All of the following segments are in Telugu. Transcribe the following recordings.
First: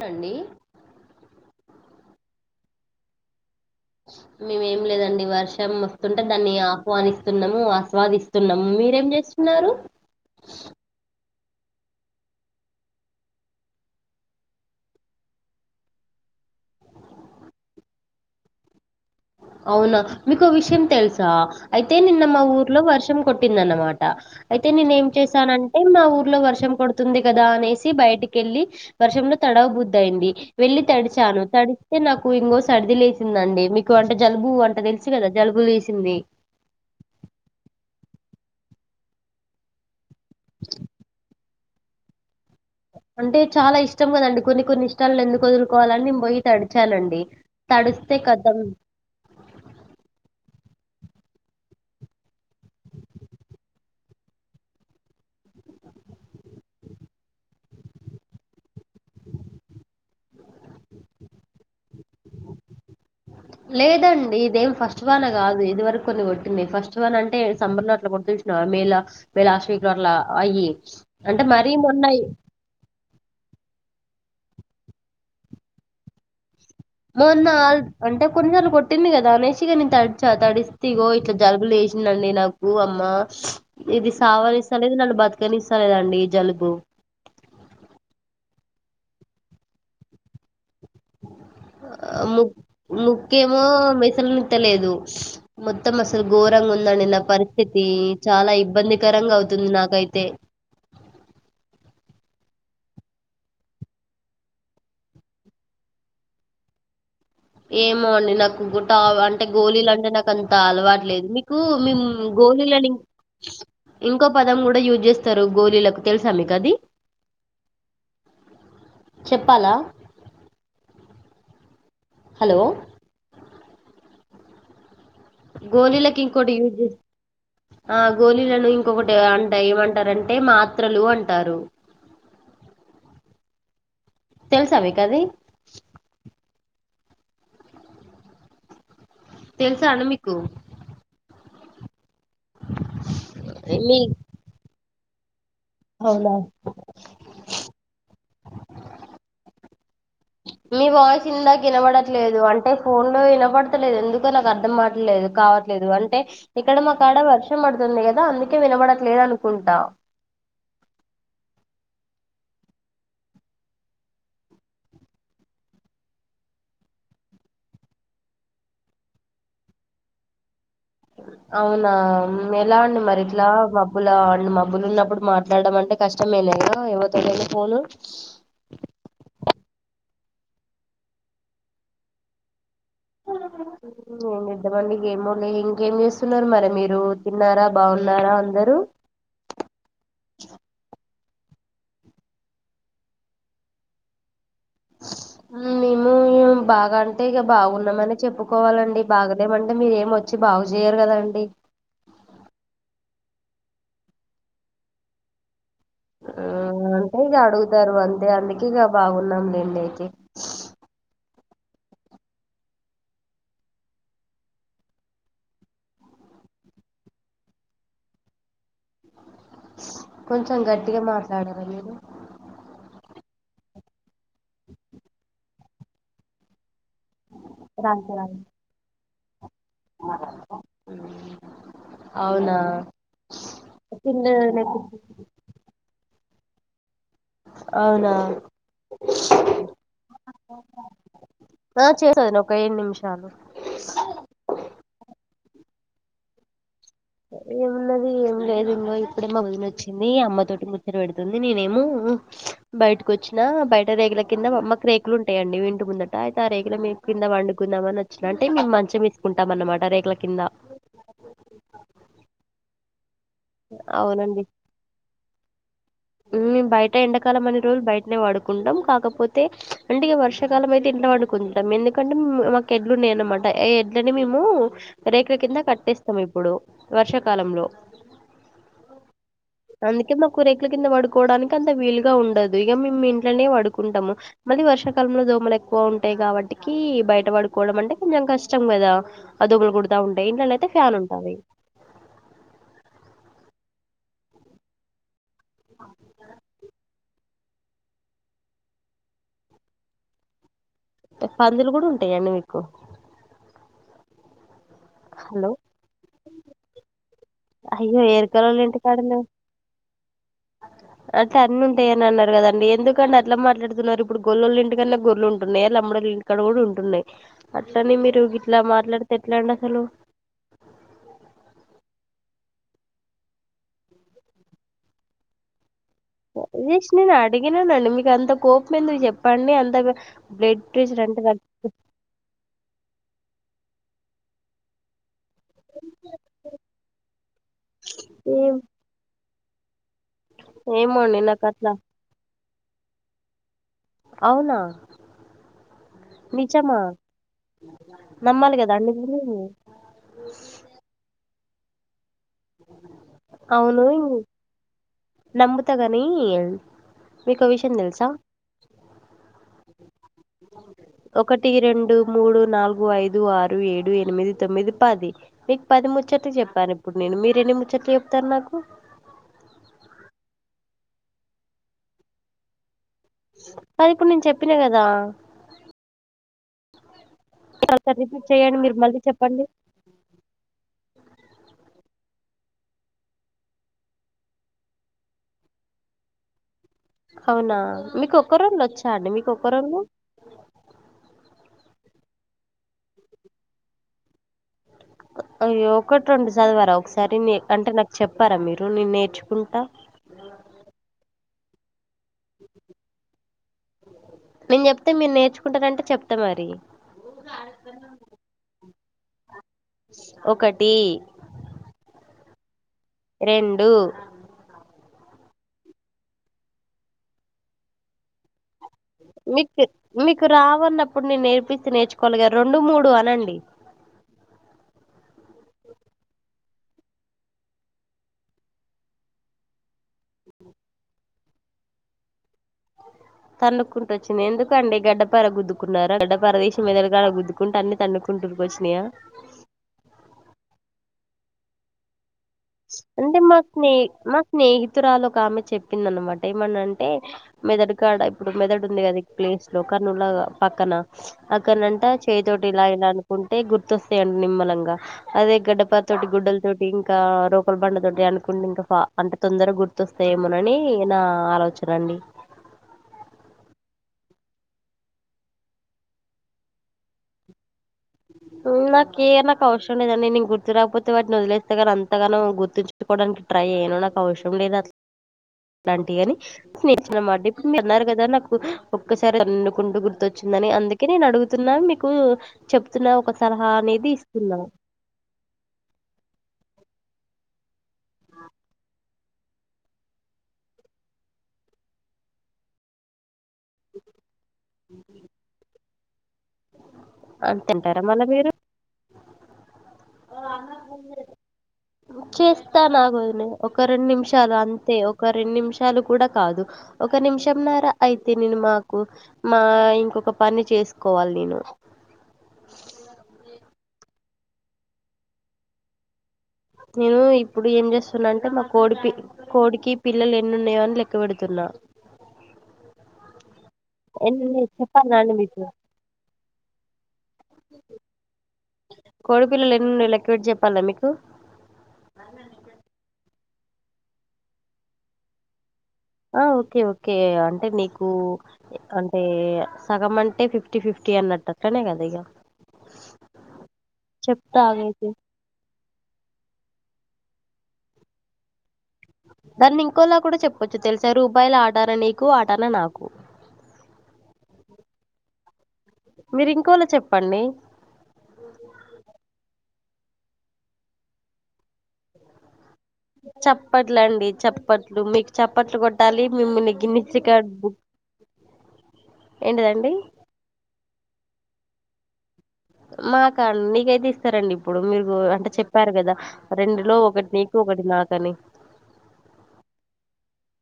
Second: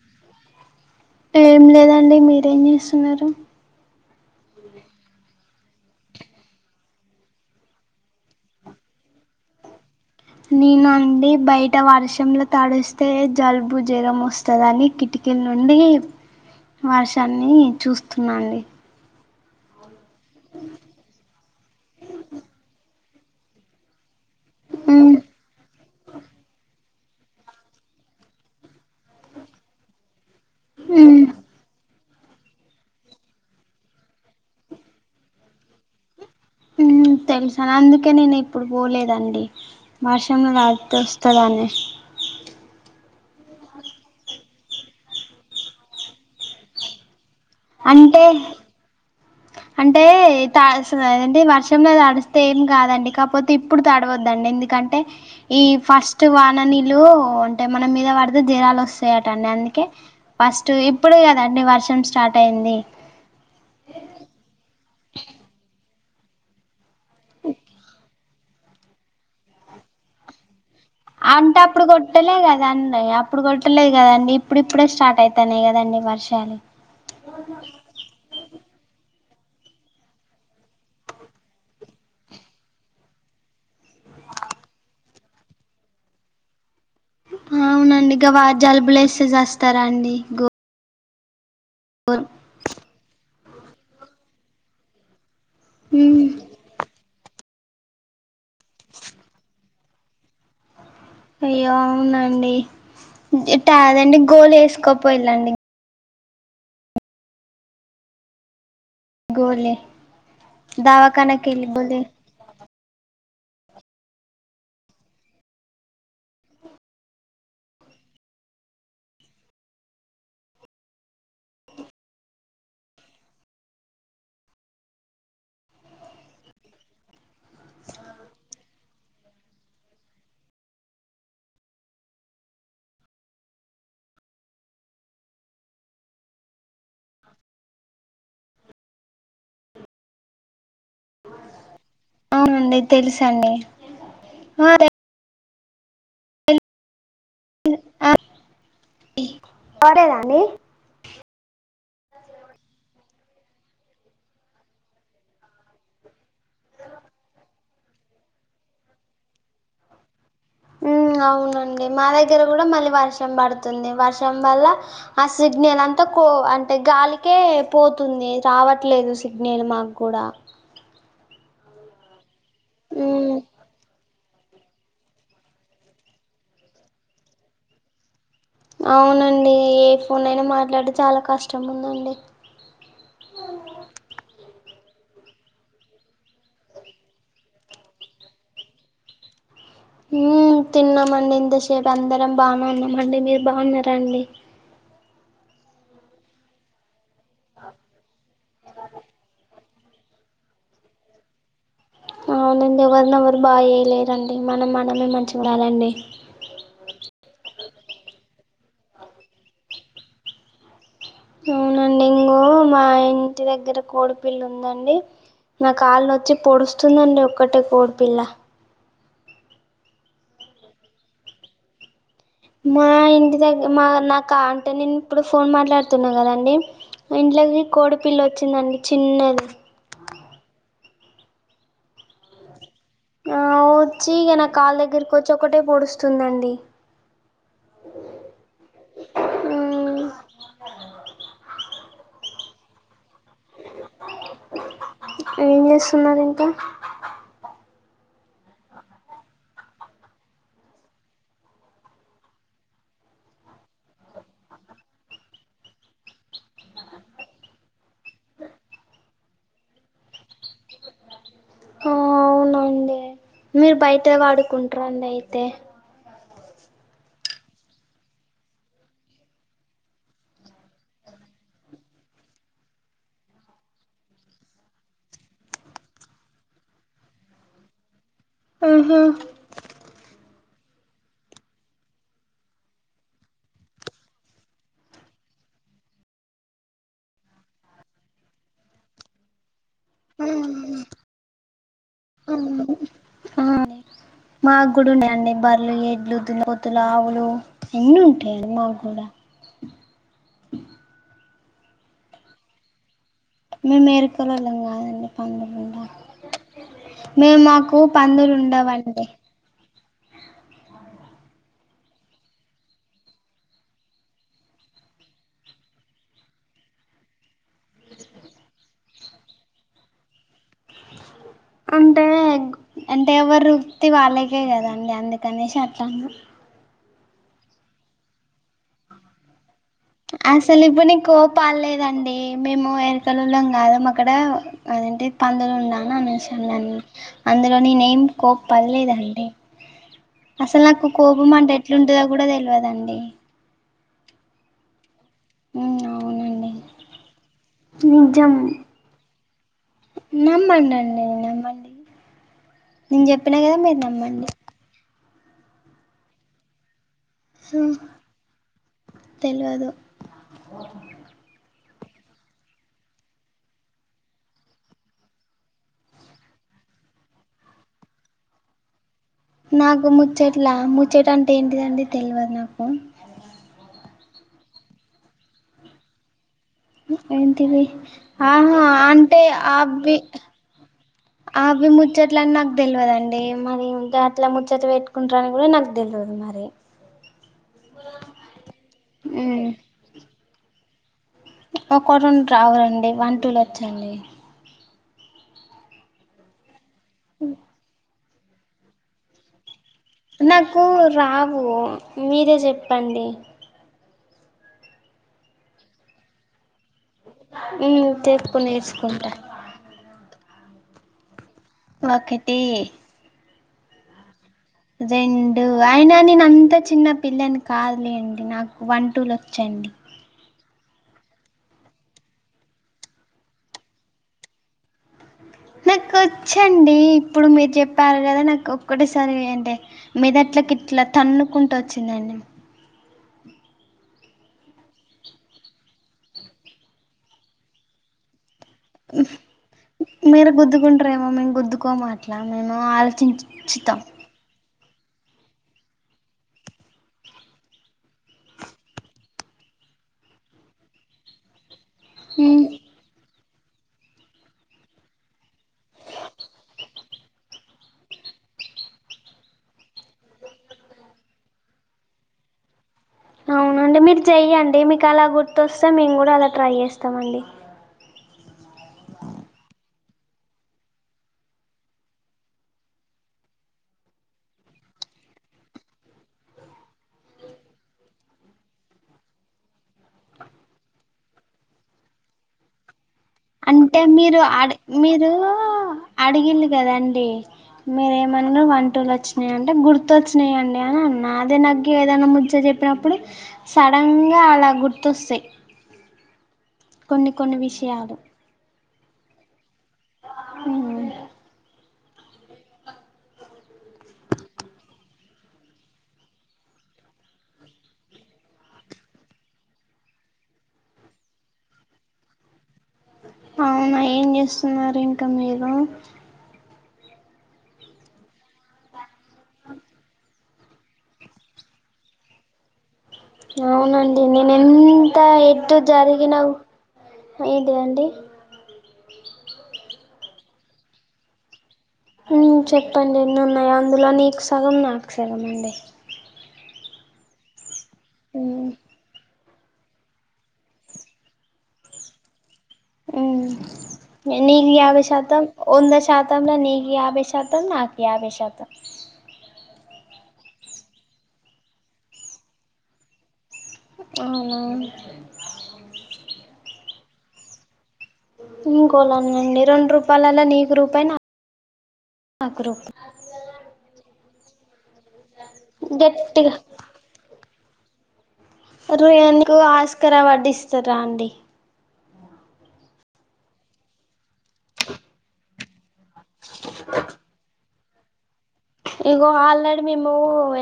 వండి ఏం లేదండి మీరేం చేస్తున్నారు మేము ఏం లేదండి వర్షం వస్తుంటే దాన్ని ఆహ్వానిస్తున్నాము, ఆస్వాదిస్. స్తున్నం మీరేం చేస్తున్నారు [inaudible] నేనా అండి బయట వర్షంలో తడిస్తే జలుబు జరం వస్తుందని కిటికీ నుండి వర్షాన్ని చూస్తున్నాండి. అవునా మీకు ఓ విషయం తెలుసా అయితే నిన్న మా ఊర్లో వర్షం కొట్టింద అన్నమాట అయితే నేను ఏం ఉమ్ చేశానంటే మా ఊర్లో వర్షం పడు పడుతుంది కదా అనేసి బయటికెళ్ళి వర్షంలో తడవ బుద్దయింది వెళ్ళి ఉమ్ తడిచాను తడి అయితే నాకు ఇంగో సర్ది లేసిందండి మీకు అంట జలుబు అంట తెలుసు కదా జలుబు లేసింది ఊహూ తెలుసా అందుకే నేను ఇప్పుడు పోలేదండి. వర్షం లో తడిపిస్తది అది అంటే చాలా ఇష్టం కదండి కొన్ని కొన్ని ఇష్టాలను ఎందుకు వదులుకోవాలని నేను పోయి తడిచానండి తడుస్తే అంటే కతం అంటే తాస్ అండే వర్షంలో తడిస్తే ఏం కాదండి కాపోతే ఇప్పుడు తడవద్దండి ఎందుకు. కంటే ఈ ఫస్ట్ వాననీల్లు అంటే మన మీద పడితే జరాలు వస్తాయటండి అందుకే ఫస్ట్ ఇప్పుడే కదండి వర్షం స్టార్ట్ అయింది లేదండి ఇదేం ఫస్ట్ వాన కాదు ఇది వరకు కొంచెం కొట్టింది ఫస్ట్ వని అంటే సమ్మర్ లో అట్లా కొడుతూసిన మేల మే లాస్ట్ వీక్ లో అట్లా అయ్యి అంటే మరీ అప్పుడు మొన్న కొట్టలే కద దండి అప్పుడు కొట్టలేదు కదండి ఇప్పుడు ఇప్పుడే స్టార్ట్ అవుతాన్నాయి కదండి వర్షాలు మొన్న అంటే కొన్నిసార్లు కొట్టింది కదా అనేసి ఇగా నేను తడిచ తడిస్తే ఇగో ఇట్లా జలుబులు వేసిందండి నాకు వ అమ్మా ఇది సావనిస్త లేదు నన్ను బతుకనిస్తాలేదండి జలుబు అవునండి గ జలుబులు చేస్తే చస్తారా అండి గో ఆ ముక్ ముక్కేమో మెసలు నిత్తలేదు మొత్తం అసలు ఉమ్, ఘోరంగా ఉందండి నా పరిస్థితి. చాలా ఇబ్బందికరంగా అవుతుంది నాకైతే. అయ్యో అవునండి ఇట్టా అదండి గోలు వేసుకోపోయిలాండి ఏమో అండి నాకు గోట్ట అంటే గోళ గోళిలు అంటే నాకు అంత అలవాటులేదు దవాఖానకి మీకు వెళ్ళి మీ గోళ గోలీలని ఇంకో పదం కూడా యూజ్ చేస్తారు గోలీలకు తెలుసా మీకు అది చెప్పాలా హలో గోలిలకి ఇంకోటి యూజ్ ఆ గోలీలను ఇంకొకటి అంట ఏమంటారంటే మాత్రలు అంటారు తెలుసా మీకది తెలుసా అండి మీకు అవునండి తెలుసండి మీ ఆ దట్ అవునా ఉ అ యి కోరేదా అండి మీ వాయిస్ ఇందాకినబడట్లేదు. అంటే ఫోన్ లో ఇనబడతలేద్ ఎందుకో నాకర్థంఆట్లేదు కా లేదు అంటే ఇక్కడ మాకాడ వర్షం బడుతుంది కదా అందుకే వినబడట్లేదనుకుంటా. ఊమ్ అవునండి మా దగ్గర గూడా మళ్ళీ వర్షం బడుతుంది వర్షం వల్ల ఆ సిగ్నల్ అంతా కో అంటే గాలికే పోతుంది రావట్లేదు సిగ్నల్ మాగ్గూడా అవునా మెలాండి ఉమ్ మరిట్లా మబ్బులా అండి మబ్బులున్నప్పుడు మాట్లాడం అంటే కష్టమేలీగా ఎవరితోటైనా ఫోను అవునండి ఏ ఫోన్ అయినా మాట్లాడి చాలా కష్టం ఉందండి అవు [unintelligible] ఇంగేమ్ ఇద్దమండి గేమోలే ఇంకేం చేస్తున్నారు మరి మీరు తిన్నారా బావున్నారా అందరూ. ఊ తిన్నామండి ఇంతసేప్ అందరం బానే ఉన్నామండి. మీరు బావున్నరా అండి. ఉమ్మ్మ్ మిము బాగాన్ టే ఇగ బాగున్నామనె చెప్పుకోవాలండి. బాగలేమంటే మీరేమ్ ఒచ్చి బాగు చేయరు కదండి. అవునండి ఎవరిన్ ఎవరు బాగ్ చేయలేరండి మనం మనమే మంచ్ ఉండాలండి ఆ అంటే ఇగ అడుగుతారు అంతే అందుకే ఇగ బాగున్నాం లెండయితే అవునండి ఇంగో మా ఇంటి దగ్గర కోడిపిల్లుందండి నా కాళ్ళుచ్చి పొడుస్తుందండి ఒక్కటే కోడిపిల్ల. కొంచెం గట్టిగ మాట్లాడరా మీరు మా ఇంటి దగ్గ మా నాక అంటె నేన్ ఇప్పుడు ఫోన్ మాట్లాడుతున్నా కదండి ఇంట్లోకి రాదు కోడిపిల్ రాదు. ఒచ్చిందండి చిన్నది అవునా ఆ ఓచ్చి ఇగ నా తిన్న కాళ్ దగ్గరకొచ్చి ఒకటే పొడుస్తుందండి. అవునా ఆ చేసాను ఒక ఏడ్ నిమిషాలు. ఏన్ చేస్తున్నారింకా అ ఏమున్నది ఏం లేదు ఇంగో ఇప్పుడే వొదినోచ్చింది అమ్మ తోటి ముచ్చట వెడుతుంది నేనేమో బయటి కొచ్చిన బయట రేగుల కింద మమ్మక్ రేకులుంటాయండి ఇంటి ముందట. అయితే ఆ రేకుల మీద్ కింద వండుకుందాం అన్ ఒచ్చినంటే మేమ్ మంచం ఏసుకుంటాం అన్నమాట రేకుల కింద కే మీర్ బయట వాడుకుంటారండి అయితే మ్ బయట ఎండాకాలం అన్ని రోజుల్ బయటనే వడుకుంటాం. కాకపోతే అంటే ఇగ వర్షకాలం అయితే ఇంట్ల వండు కుంటాం ఎందుకంటే మాకెడ్లున్నాయ్ అన్నమాట అ ఎడ్లని మేము రేకుల కింద కట్టేస్తాం ఇప్పుడు వర్షాకాలంలో ఆహ అందుకే మాకు రేకుల కింద వడుకోవడానికంత వీలుగా ఉండదు ఇగ మేమ్ ఇంట్లోనే వడుకుంటాము మళ్ళీ వర్షాకాలంలో దోమల్ ఎక్కువ ఉంటాయి గావట్టికీ బయట వడుకోవడం అంటే కొంచెం కష్టం కదా. అ దొమల్ కుడతా ఉంటయ్ ఇంట్లోనయితే ఫ్యాన్ ఉంటాది అమ్మ్మ్ ఆ మాగ్గుడ్ ఉన్న యండి. బర్లు ఎడ్లు దున్నపొతులు ఆవులు ఎన్ని ఉంటాయి మాగ్గూడా అ పందులు కూడ్ ఉంటాయండి మీకు మేమ్ ఎరుకలొల్లం కాదండి హలో పండుమూండ. మేమ్ మాకు అయ్యో ఎరకలోళ్ళ పందులుండవండి. ఇంటికాడనే అట్ అన్ని ఉంటాయనన్నారు కదండి ఎందుకండ్ అట్ల మాట్లాడుతున్నారు. ఇప్పుడు గొల్లోలింటికన్నె గొర్లు ఉంటున్నాయ లంబడోల్ ఇక్కడ గూడ్ ఉంటున్నయ్. అట్లని మీరు గిట్లా మాట్లాడితే ఎట్లాండసలు అంటే అంటే ఎవరు వృత్తి వాళ్ళకే కదండి అందుకనేసి అట్లా అన్న జస్ట్ నేను అడిగిననండి మీకు అంత కోపం ఎందుకు చెప్పండి అంత అసలు బ్లడ్ ఇప్పుడు నీ ప్రెషర్ అంటే కోపాలేదండి మేము ఎరుకలోల్లం కాదాం అక్కడ అదంటిది పందులో ఉన్నన్ అనిసాను అందులో నేనేం ఏం కోపల్లెదండి అసలు నాకు ఏమోండి కోపం నాకు అంటే అట్లా ఎట్లుంటుందో కూడా తెలియదండి అవునా అవునండి నిజమా నమ్మాలి కదాండి మీరు నమ్మండండి నమ్మండి నేను చెప్పినా కదా మీరు అవును నమ్మండి నమ్ముత గానీ మీకో విషయం తెలుసా తెల్వదు అ ఒకటి, రెండు, మూడు, నాలుగు, ఐదు, ఆరు, ఏడు, ఎనిమిది, తొమ్మిది, పది. నీకు పది ముచ్చట్లు చెప్పాను ఇప్పుడు నేను మీరు ఎన్ని ముచ్చట్లు చెప్తారు నాకు నాకు ముచ్చట్లా ముచ్చట అంటే ఏంటిదండి తెలియదు నాకు కాదు ఇప్పుడు నేను చెప్పిన కదా ఏంటిది మీరు ఒకసారి రిపీట్ చేయండి ఆహా మీరు మళ్ళీ అంటే చెప్పండి అబి అవి ముచ్చట్ల అని నాకు తెలియదండి మరి అట్లా ముచ్చట పెట్టుకుంటారని కూడా నాకు తెలియదు మరి అవునా మీకు ఒక్క రోల్లు వచ్చా అండి మీక ఒక్క రోల్లు ఒకటి రెండు రావులండి వన్ టూలో వచ్చండి అయ్యో ఒకటి రెండు చదవర ఒకసారి అంటే నాకు చెప్పారా మీరు నేను నేర్చుకుంటా నాకు రావు మీరే చెప్పండి నేను చెప్తే మీరు నేర్చుకుంటారంటే చెప్తా మరి ఊ చెప్పు నేర్చుకుంటా ఒకటి ఒకటి రెండు రెండు అయినా నేను అంత చిన్న పిల్లని కాదులేండి నాకు వన్ టూలు మీకు వచ్చండి మీకు రావన్నప్పుడు నేను నేర్పిస్తె నేర్చుకోవాలి గా రెండు మూడు అనండి నాకు వచ్చండి ఇప్పుడు మీరు చెప్పారు కదా నాకు ఒక్కటసారి యండి మెదట్లకి ఇట్లా తన్నుకుంటూ వచ్చిందండి తన్నుకుంట వచ్చంది ఎందుకండి గడ్డపార గుద్దుకున్నారా గడ్డపార తీసి మెదడు కాడ గుద్దుకుంట అన్ని తన్ను కుంటూరుకు వచ్చనయా మీరు గుద్దుకుంటారేమో మేము గుద్దుకోం అట్లా మేము అంటే మా స్నే ఆలోచించుతాం మా స్నేహితురాలు ఒక ఆమె చెప్పింద అనమాట ఏమని అంటే మెదడు కాడ ఇప్పుడు మెదడు ఉంది కదా ఈ ప్లేస్ లో కన్ను లాగా పక్కన అక్కనంట చేతోటి ఇలా ఇలా అను కుంటే గుర్తొస్తాయండి నిమ్మలంగా అదే గడ్డపార తోటి గుడ్డల తోటి ఇంకా రోకల బండతో అనుకుంటే ఇంకా అంటే తొందర గుర్తొస్తాయేమోనని నా ఆలోచన అండి అవునండి మీరు చెయ్యండి మీకు అలా గుర్తుస్తే మేము కూడా అలా ట్రై చేస్తామ అండి ఊ నాకే నా అవస్ డలేదండి నేను గుర్తు రాకపోతే వాటిని వదిలేస్తే కానీ అంతగనం గుర్తుంచకోడానికి ట్రై చేయను నాకు అవసం లేదు అట్లా అలాంటివి అని [unintelligible] అన్నమాట ఇప్పుడు మీరు అన్నారు కదా నాకు ఒక్కసారి తన్నుకుంటూ గుర్తొచ్చిందని అందుకని అందుకని నేను అడుగుతున్నా మీకు చెప్తున్నా ఒక సలహా అంటే అనేది మీరు ఇస్తున్నాను అడి ఓకే మీరు అడిగిండ్రు కదాండి మీరేమన్న వన్ టూలు వచ్చినాయింటే గుర్తు వచ్చినాయి అండి అని అన్న అదే నాకు ఏదైనా ముచ్చట చెప్తే చెప్పినప్పుడు సడన్ గా అలా గుర్తోస్తాయి ఆ తింటారా విషయాలు మళ్లా మీరు హ్మ్ చేస్తాను ఆగండి ఒక రెండు నిమిషాలు అంతే ఒక రెండు నిమిషాలు కూడా కాదు ఒక నిమిషంన్నర అయితే నేను మాకు మా ఇంకొక పని చేసుకోవాలి నేను అవునా ఏం చేస్తున్నారు ఇంకా మీరు నేను ఇప్పుడు ఏం చేస్తున్నా అంటే మా కోడి పి కోడికి పిల్లలు ఎన్నున్నాయో అని లెక్క పెడుతున్నా అవునండి నేను ఎన్నున్నాయి చెప్పాలా ఎంత అండి మీకు ఎట్ జరిగిన ఇది అండి కోడి పిల్లలు ఎనున్నాయో లెక్క పెట్టి చెప్పాల్నా మీకు హ్మ్ చెప్పండి ఎన్ని ఉన్నాయి అందులో నీకు సగం నాకు సగం అండి ఆ ఓకే ఓకే అంటే నీకు ఉమ్ అంటే సగంమంటే అంటే ఫిఫ్టీ ఫిఫ్టీ అన్నట్టే కదా ఉమ్ చెప్తా [unintelligible] యాభై ఆగైతే. శాతం వంద శాతంలో నీకు యాభై శాతం నాకు యాభై శాతం దాన్ని ఇంకోలా కూడా చెప్పొచ్చు తెలుసా రూపాయల ఆటనా నీకు ఆటనా నాకు అవునా మీరు ఇంకోలా చెప్పండి ఇంకోలానా అండీ రెండు రూపాయలలో నీకు రూపాయి నా నాకు రూపాయి చప్పట్లండి చప్పట్లు మీకు చప్పట్లు కొట్టాలి గట్టిగా మిమ్మల్నిని గిన్నిస్ రికార్డు బుక్ అరే ఎందుకు ఏంటిదండి? ఆస్కార్ అవార్డ్ ఇస్తారా అండి మాకా నీకైతే ఇస్తారండి ఇప్పుడు మీరు అంటే చెప్పారు కదా రెండులో ఒకటి నీకు ఒకటి నా కని ఇగో ఆల్రెడీ మేము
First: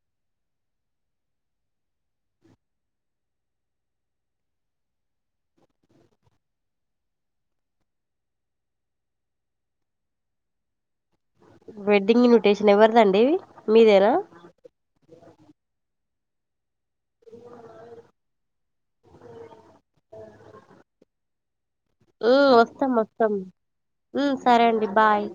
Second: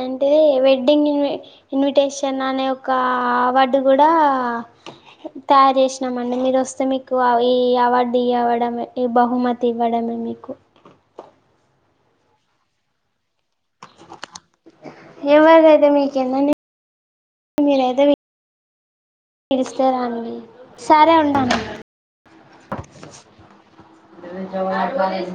ఏంటిది వెడ్డింగ్ ఇన్వి ఇన్విటేషన్ అనే ఒక అవార్డు కూడా తయారు చేసినామండీ మీరు వస్తే మీకు ఈ అవార్డు ఇవ్వడమే ఈ బహుమతి ఇవ్వడమే మీకు వెడ్డింగ్ ఇన్విటేషన్ ఎవరిదండి మీదేనా ఎవరిదైతే మీకేందండి [inaudible] మీరైతే పిలుస్తారాండి సరే ఉంటాను ఉమ్ వస్తాం వస్తాం సరే అండి బాయ్